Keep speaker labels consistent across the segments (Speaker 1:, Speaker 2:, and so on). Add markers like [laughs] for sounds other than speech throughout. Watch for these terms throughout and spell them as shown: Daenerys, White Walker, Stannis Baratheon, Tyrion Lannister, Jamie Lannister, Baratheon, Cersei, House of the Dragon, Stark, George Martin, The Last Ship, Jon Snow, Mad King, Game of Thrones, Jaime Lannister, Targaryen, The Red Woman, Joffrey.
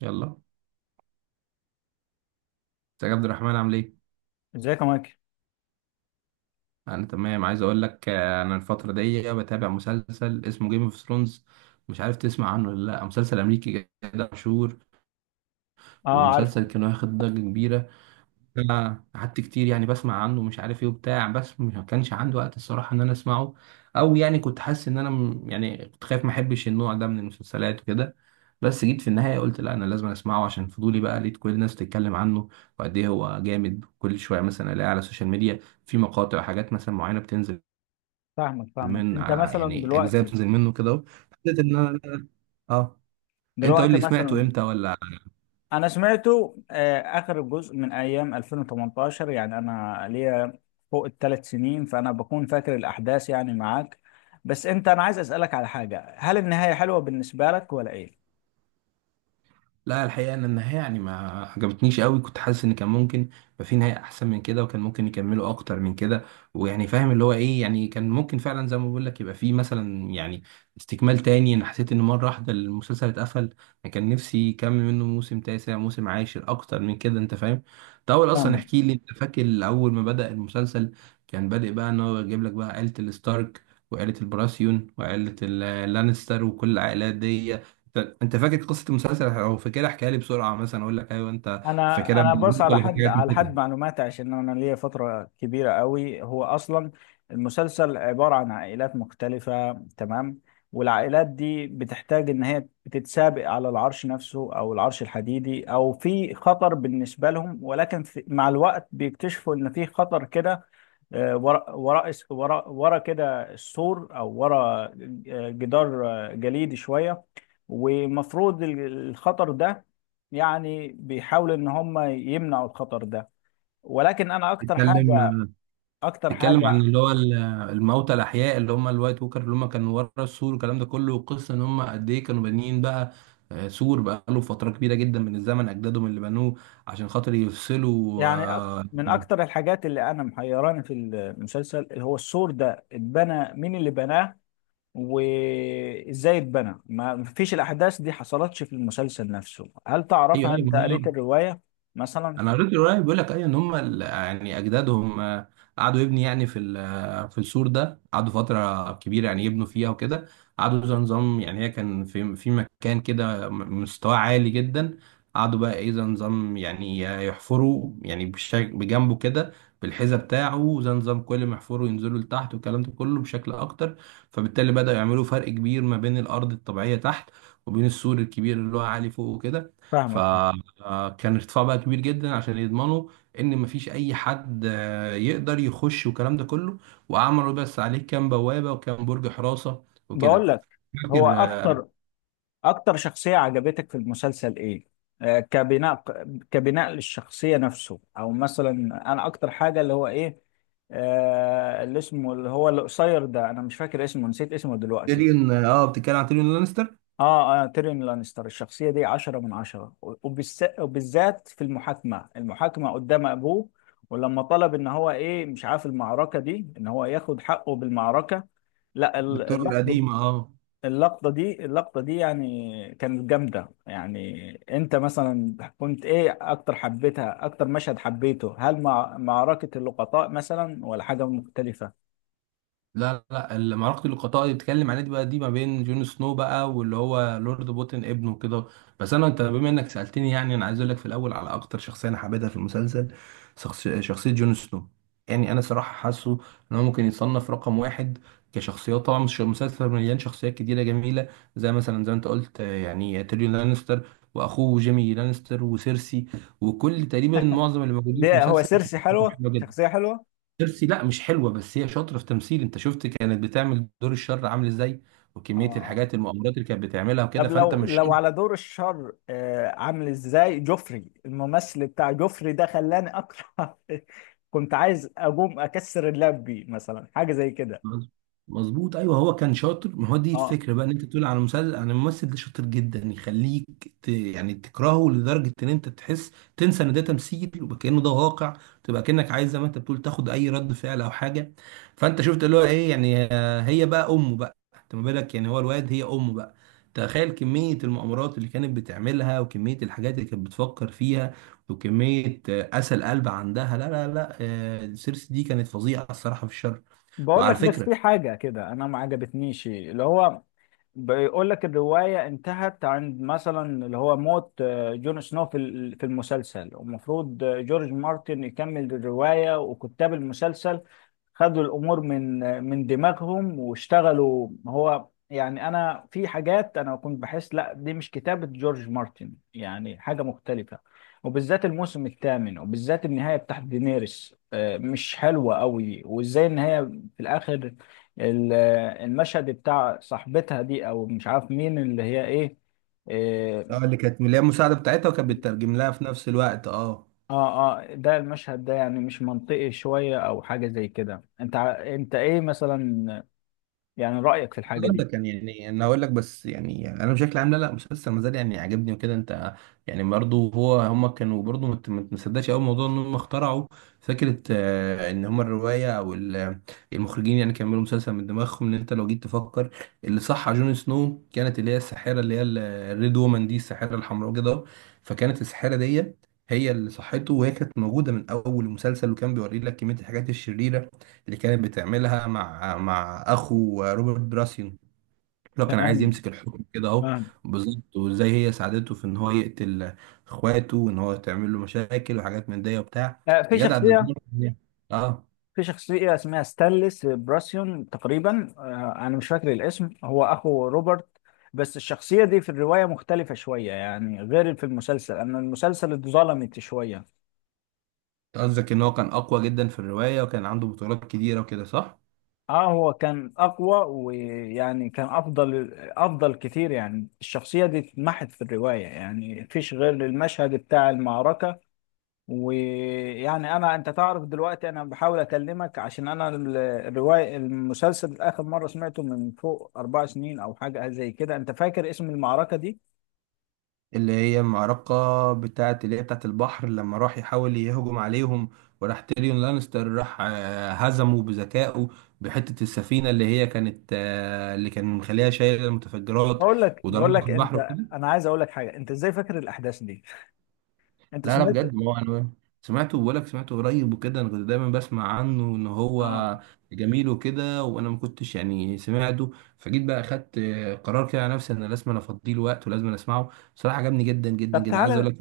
Speaker 1: يلا ازيك يا عبد الرحمن، عامل ايه؟
Speaker 2: ازيك يا مايكل.
Speaker 1: انا تمام. عايز اقول لك، انا الفتره دي بتابع مسلسل اسمه جيم اوف ثرونز. مش عارف تسمع عنه ولا لا؟ مسلسل امريكي كده مشهور،
Speaker 2: اه، عارف.
Speaker 1: ومسلسل كان واخد ضجه كبيره. أنا قعدت كتير يعني بسمع عنه، مش عارف ايه وبتاع، بس ما كانش عندي وقت الصراحه ان انا اسمعه. او يعني كنت حاسس ان انا يعني كنت خايف ما احبش النوع ده من المسلسلات وكده. بس جيت في النهايه قلت لا، انا لازم اسمعه عشان فضولي بقى. لقيت كل الناس بتتكلم عنه وقد ايه هو جامد. كل شويه مثلا الاقي على السوشيال ميديا في مقاطع وحاجات مثلا معينه بتنزل
Speaker 2: فاهمك فاهمك، انت مثلا
Speaker 1: يعني اجزاء
Speaker 2: دلوقتي
Speaker 1: بتنزل منه كده أهو. حسيت ان انا اه. انت قول
Speaker 2: دلوقتي
Speaker 1: لي، سمعته
Speaker 2: مثلا
Speaker 1: امتى ولا؟
Speaker 2: انا سمعته اخر جزء من ايام 2018، يعني انا ليا فوق الثلاث سنين فانا بكون فاكر الاحداث، يعني معاك. بس انت، انا عايز اسالك على حاجه، هل النهايه حلوه بالنسبه لك ولا ايه؟
Speaker 1: لا، الحقيقة أن النهاية يعني ما عجبتنيش قوي. كنت حاسس إن كان ممكن يبقى في نهاية أحسن من كده، وكان ممكن يكملوا أكتر من كده، ويعني فاهم اللي هو إيه، يعني كان ممكن فعلا زي ما بقول لك يبقى في مثلا يعني استكمال تاني. أنا حسيت إن مرة واحدة المسلسل اتقفل. أنا كان نفسي يكمل منه موسم تاسع، موسم عاشر، أكتر من كده، أنت فاهم. ده أول، أصلا
Speaker 2: فاهمك.
Speaker 1: احكي لي، أنت فاكر أول ما بدأ المسلسل كان بادئ بقى إن هو يجيب لك بقى عيلة الستارك وعيلة البراسيون وعيلة اللانستر وكل العائلات دي. انت فاكر قصه المسلسل او فاكرها؟ احكيها لي بسرعه، مثلا اقول لك ايوه انت
Speaker 2: انا
Speaker 1: فاكرها
Speaker 2: انا
Speaker 1: من
Speaker 2: بص،
Speaker 1: الهبوط
Speaker 2: على
Speaker 1: ولا في
Speaker 2: حد
Speaker 1: حاجات
Speaker 2: على
Speaker 1: نسيتها.
Speaker 2: حد معلوماتي، عشان انا ليا فتره كبيره قوي. هو اصلا المسلسل عباره عن عائلات مختلفه، تمام، والعائلات دي بتحتاج ان هي بتتسابق على العرش نفسه او العرش الحديدي، او في خطر بالنسبه لهم، ولكن في مع الوقت بيكتشفوا ان في خطر كده ورا ورا ورا ورا كده السور، او ورا جدار جليدي شويه. ومفروض الخطر ده يعني بيحاولوا ان هم يمنعوا الخطر ده. ولكن انا اكتر حاجه،
Speaker 1: تتكلم
Speaker 2: اكتر
Speaker 1: تتكلم عن
Speaker 2: حاجه،
Speaker 1: اللي هو الموتى الاحياء اللي هم الوايت ووكر، اللي هم كانوا ورا السور والكلام ده كله. والقصه ان هم قد ايه كانوا بانيين بقى سور بقى له فتره كبيره جدا من الزمن، اجدادهم اللي بنوه عشان خاطر يفصلوا
Speaker 2: يعني من اكتر الحاجات اللي انا محيراني في المسلسل اللي هو السور ده، اتبنى مين اللي بناه وازاي اتبنى؟ ما فيش الاحداث دي حصلتش في المسلسل نفسه. هل
Speaker 1: ايوه
Speaker 2: تعرفها؟ انت قريت
Speaker 1: ايوه.
Speaker 2: الروايه مثلا؟
Speaker 1: انا قريت الروايه. بيقول لك اي ان هم يعني اجدادهم قعدوا يبني يعني في في السور ده قعدوا فتره كبيره يعني يبنوا فيها وكده. قعدوا زي نظام، يعني هي كان في مكان كده مستواه عالي جدا. قعدوا بقى ايه زي نظام يعني يحفروا، يعني بشكل بجنبه كده، بالحذاء بتاعه. زي نظام كل ما يحفروا ينزلوا لتحت والكلام ده كله بشكل اكتر. فبالتالي بدأوا يعملوا فرق كبير ما بين الارض الطبيعيه تحت، وبين السور الكبير اللي هو عالي فوق وكده. ف
Speaker 2: فاهمك.
Speaker 1: كان ارتفاع بقى كبير جدا، عشان يضمنوا ان مفيش اي حد يقدر يخش والكلام ده كله. وعملوا بس عليه كام بوابه وكام برج حراسه
Speaker 2: بقول
Speaker 1: وكده.
Speaker 2: لك، هو
Speaker 1: فاكر
Speaker 2: اكتر اكتر شخصية عجبتك في المسلسل ايه؟ كبناء، كبناء للشخصية نفسه، او مثلا انا اكتر حاجة اللي هو ايه، آه اللي اسمه اللي هو القصير ده، انا مش فاكر اسمه، نسيت اسمه دلوقتي.
Speaker 1: تيريون. اه، بتتكلم عن تيريون لانستر.
Speaker 2: اه اه، تيريون لانستر، الشخصية دي عشرة من عشرة، وبالذات في المحاكمة، المحاكمة قدام ابوه، ولما طلب ان هو ايه، مش عارف، المعركة دي، ان هو ياخد حقه بالمعركة. لا ال-
Speaker 1: بالطرق
Speaker 2: اللحظة،
Speaker 1: القديمه، اه.
Speaker 2: اللقطة دي، اللقطة دي يعني كانت جامدة. يعني انت مثلا كنت ايه اكتر، حبيتها اكتر مشهد، حبيته هل مع معركة اللقطاء مثلا، ولا حاجة مختلفة؟
Speaker 1: لا لا، معركة اللقطاء اللي بتتكلم عليها دي بقى، دي ما بين جون سنو بقى واللي هو لورد بوتن ابنه كده. بس انا، بما انك سألتني، يعني انا عايز اقول لك في الاول على اكتر شخصية انا حبيتها في المسلسل. شخصية جون سنو. يعني انا صراحة حاسه ان هو ممكن يتصنف رقم واحد كشخصيات. طبعا مش، مسلسل مليان شخصيات كتيرة جميلة، زي مثلا زي ما انت قلت يعني تيريون لانستر واخوه جيمي لانستر وسيرسي. وكل، تقريبا معظم اللي موجودين في
Speaker 2: ده هو
Speaker 1: المسلسل كانت
Speaker 2: سيرسي
Speaker 1: شخصيتهم
Speaker 2: حلوة،
Speaker 1: حلوة.
Speaker 2: شخصية حلوة.
Speaker 1: ترسي لا مش حلوه، بس هي شاطره في تمثيل. انت شفت كانت بتعمل دور الشر عامل ازاي،
Speaker 2: اه
Speaker 1: وكميه
Speaker 2: اه.
Speaker 1: الحاجات المؤامرات اللي كانت بتعملها وكده،
Speaker 2: طب
Speaker 1: فانت
Speaker 2: لو
Speaker 1: مش.
Speaker 2: لو على دور الشر، آه، عامل ازاي جوفري، الممثل بتاع جوفري ده خلاني اكره [laughs] كنت عايز اقوم اكسر اللاب بيه مثلا، حاجة زي كده.
Speaker 1: مظ- مظبوط، ايوه. هو كان شاطر. ما هو دي
Speaker 2: اه.
Speaker 1: الفكره بقى، ان انت تقول على مسلسل عن الممثل ده شاطر جدا يخليك يعني تكرهه لدرجه ان انت تحس، تنسى ان ده تمثيل وكانه ده واقع. تبقى كانك عايز زي ما انت بتقول تاخد اي رد فعل او حاجه. فانت شفت اللي هو ايه، يعني هي بقى امه بقى. انت ما بالك، يعني هو الواد هي امه بقى. تخيل كميه المؤامرات اللي كانت بتعملها، وكميه الحاجات اللي كانت بتفكر فيها، وكميه قسى القلب عندها. لا لا لا، سيرسي دي كانت فظيعه الصراحه في الشر.
Speaker 2: بقول
Speaker 1: وعلى
Speaker 2: لك، بس
Speaker 1: فكرة،
Speaker 2: في حاجة كده أنا ما عجبتنيش، اللي هو بيقول لك الرواية انتهت عند مثلا اللي هو موت جون سنو، في المسلسل، ومفروض جورج مارتن يكمل الرواية، وكتاب المسلسل خدوا الأمور من من دماغهم واشتغلوا هو. يعني أنا في حاجات أنا كنت بحس لا دي مش كتابة جورج مارتن، يعني حاجة مختلفة، وبالذات الموسم الثامن، وبالذات النهاية بتاعت دينيريس مش حلوة قوي، وإزاي إن هي في الآخر، ال- المشهد بتاع صاحبتها دي، او مش عارف مين اللي هي ايه، إيه،
Speaker 1: اه اللي كانت، اللي هي المساعده بتاعتها وكانت بتترجم لها في نفس الوقت، اه.
Speaker 2: اه اه، ده المشهد ده يعني مش منطقي شوية، او حاجة زي كده. انت انت ايه مثلا يعني رأيك في الحاجة
Speaker 1: اقول
Speaker 2: دي؟
Speaker 1: لك يعني، انا اقول لك بس، يعني انا بشكل عام لا لا، مسلسل ما زال يعني عاجبني وكده انت. يعني برضه هو، كانوا برضه ما ما تصدقش قوي موضوع ان هم اخترعوا فكره ان هم الروايه او المخرجين يعني كملوا مسلسل من دماغهم. ان انت لو جيت تفكر، اللي صح على جون سنو كانت اللي هي الساحره، اللي هي الريد وومن دي، الساحره الحمراء كده. فكانت الساحره دي هي اللي صحته، وهي كانت موجوده من اول المسلسل، وكان بيوري لك كميه الحاجات الشريره اللي كانت بتعملها مع اخو روبرت براسيون لو كان عايز
Speaker 2: تمام،
Speaker 1: يمسك الحكم كده اهو.
Speaker 2: فاهم.
Speaker 1: بالظبط، وازاي هي ساعدته في ان هو يقتل اخواته، وان هو تعمل له مشاكل وحاجات من دي وبتاع.
Speaker 2: آه، في
Speaker 1: يا جدع ده
Speaker 2: شخصية،
Speaker 1: دمار. اه،
Speaker 2: في شخصية اسمها ستانلس براسيون تقريبا، آه، انا مش فاكر الاسم، هو اخو روبرت، بس الشخصية دي في الرواية مختلفة شوية يعني غير في المسلسل، أن المسلسل اتظلمت شوية.
Speaker 1: قصدك ان هو كان اقوى جدا في الرواية وكان عنده بطولات كتيرة وكده، صح؟
Speaker 2: اه، هو كان اقوى، ويعني كان افضل، افضل كتير، يعني الشخصيه دي اتمحت في الروايه، يعني مفيش غير المشهد بتاع المعركه. ويعني انا، انت تعرف دلوقتي انا بحاول اكلمك عشان انا الروايه، المسلسل اخر مره سمعته من فوق اربع سنين او حاجه زي كده. انت فاكر اسم المعركه دي؟
Speaker 1: اللي هي معركة بتاعت، اللي هي بتاعت البحر لما راح يحاول يهجم عليهم، وراح تيريون لانستر راح هزمه بذكائه بحتة السفينة اللي هي كانت اللي كان مخليها شايلة المتفجرات
Speaker 2: بقول لك، بقول
Speaker 1: وضربها
Speaker 2: لك
Speaker 1: في البحر
Speaker 2: انت،
Speaker 1: وكده.
Speaker 2: انا عايز اقول لك حاجه، انت ازاي فاكر الاحداث دي؟ انت
Speaker 1: لا لا،
Speaker 2: سمعت؟
Speaker 1: بجد، ما هو أنا سمعته، بقولك سمعته قريب وكده. أنا كنت دايما بسمع عنه إن
Speaker 2: اه.
Speaker 1: هو جميل وكده، وأنا ما كنتش يعني سمعته. فجيت بقى أخدت قرار كده على نفسي إن لازم أنا أفضيه الوقت ولازم أنا أسمعه. بصراحة عجبني جدا جدا
Speaker 2: طب
Speaker 1: جدا، عايز أقول
Speaker 2: تعالى،
Speaker 1: لك.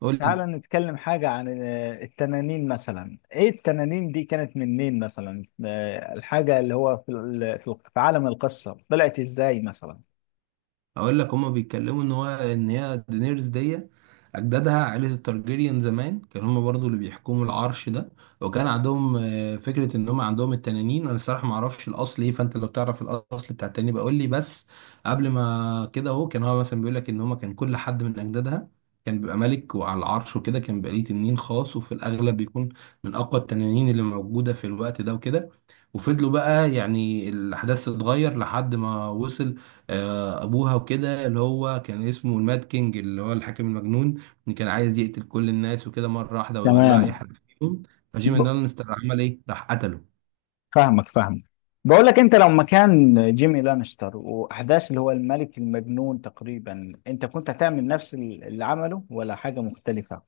Speaker 1: قول
Speaker 2: تعال
Speaker 1: لي.
Speaker 2: نتكلم حاجة عن التنانين مثلا. ايه التنانين دي كانت منين مثلا، الحاجة اللي هو في في عالم القصة طلعت ازاي مثلا؟
Speaker 1: اقول لك، هما بيتكلموا ان هو، ان هي دينيرز دي اجدادها عائله التارجيريان زمان كانوا هما برضو اللي بيحكموا العرش ده. وكان عندهم فكره ان هما عندهم التنانين. انا الصراحه ما اعرفش الاصل ايه، فانت لو تعرف الاصل بتاع التنانين بقول لي. بس قبل ما كده اهو، كان هو مثلا بيقول لك ان هما كان كل حد من اجدادها كان بيبقى ملك وعلى العرش وكده، كان بيبقى ليه تنين خاص، وفي الاغلب بيكون من اقوى التنانين اللي موجوده في الوقت ده وكده. وفضلوا بقى يعني الاحداث تتغير لحد ما وصل ابوها وكده، اللي هو كان اسمه الماد كينج، اللي هو الحاكم المجنون اللي كان عايز يقتل كل الناس وكده مره واحده ويولع اي
Speaker 2: تمام.
Speaker 1: حد فيهم. فجيمي
Speaker 2: ب-
Speaker 1: لانستر عمل ايه؟ راح قتله.
Speaker 2: فاهمك فاهمك. بقول لك، انت لو مكان جيمي لانستر، واحداث اللي هو الملك المجنون تقريبا، انت كنت هتعمل نفس اللي عمله، ولا حاجة مختلفة؟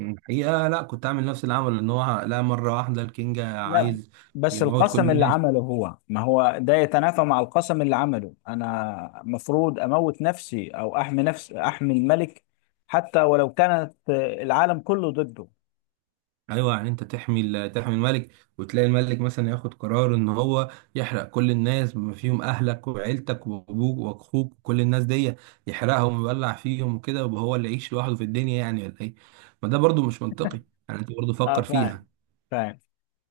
Speaker 1: الحقيقه لا، كنت عامل نفس اللي عمله. ان هو لا، مره واحده الكينج
Speaker 2: لا،
Speaker 1: عايز
Speaker 2: بس
Speaker 1: يموت كل
Speaker 2: القسم اللي
Speaker 1: الناس.
Speaker 2: عمله هو، ما هو ده يتنافى مع القسم اللي عمله، انا مفروض اموت نفسي، او احمي نفسي، احمي الملك، حتى ولو كانت العالم كله ضده.
Speaker 1: ايوه، يعني انت تحمي تحمي الملك، وتلاقي الملك مثلا ياخد قرار ان هو يحرق كل الناس بما فيهم اهلك وعيلتك وابوك واخوك وكل الناس دي، يحرقهم ويولع فيهم وكده، يبقى هو اللي يعيش لوحده في الدنيا يعني، ولا ايه؟ ما ده برضو مش منطقي. يعني انت برضو
Speaker 2: اه
Speaker 1: فكر
Speaker 2: فاهم،
Speaker 1: فيها.
Speaker 2: فاهم.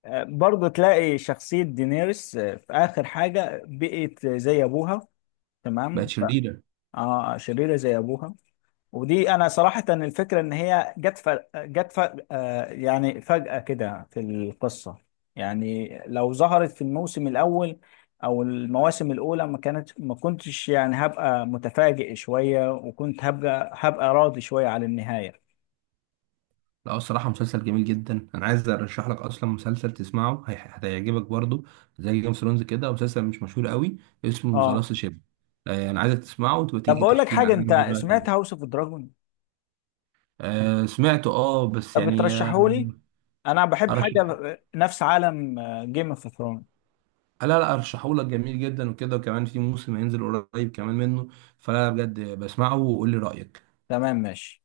Speaker 2: آه، برضه تلاقي شخصية دينيرس في آخر حاجة بقت زي أبوها،
Speaker 1: بقت
Speaker 2: تمام،
Speaker 1: شريرة.
Speaker 2: اه شريرة زي أبوها. ودي انا صراحة الفكرة ان هي جت ف... آه يعني فجأة كده في القصة، يعني لو ظهرت في الموسم الاول او المواسم الاولى ما كانت، ما كنتش يعني هبقى متفاجئ شوية، وكنت هبقى، هبقى راضي شوية على النهاية.
Speaker 1: لا، الصراحة مسلسل جميل جدا. انا عايز ارشح لك اصلا مسلسل تسمعه هتعجبك برضو زي جيم اوف ثرونز كده، مسلسل مش مشهور قوي، اسمه ذا
Speaker 2: اه،
Speaker 1: لاست شيب. انا عايزك تسمعه وتبقى
Speaker 2: طب
Speaker 1: تيجي
Speaker 2: بقول لك
Speaker 1: تحكي لي
Speaker 2: حاجة،
Speaker 1: عنه
Speaker 2: انت سمعت
Speaker 1: دلوقتي.
Speaker 2: هاوس اوف دراجون؟
Speaker 1: آه سمعته، اه، بس
Speaker 2: طب
Speaker 1: يعني آه.
Speaker 2: بترشحه لي؟ انا بحب
Speaker 1: ارشح؟
Speaker 2: حاجة نفس عالم جيم اوف ثرونز.
Speaker 1: لا لا، ارشحه لك، جميل جدا وكده، وكمان في موسم هينزل قريب كمان منه. فلا بجد بسمعه وقول لي رأيك.
Speaker 2: تمام ماشي.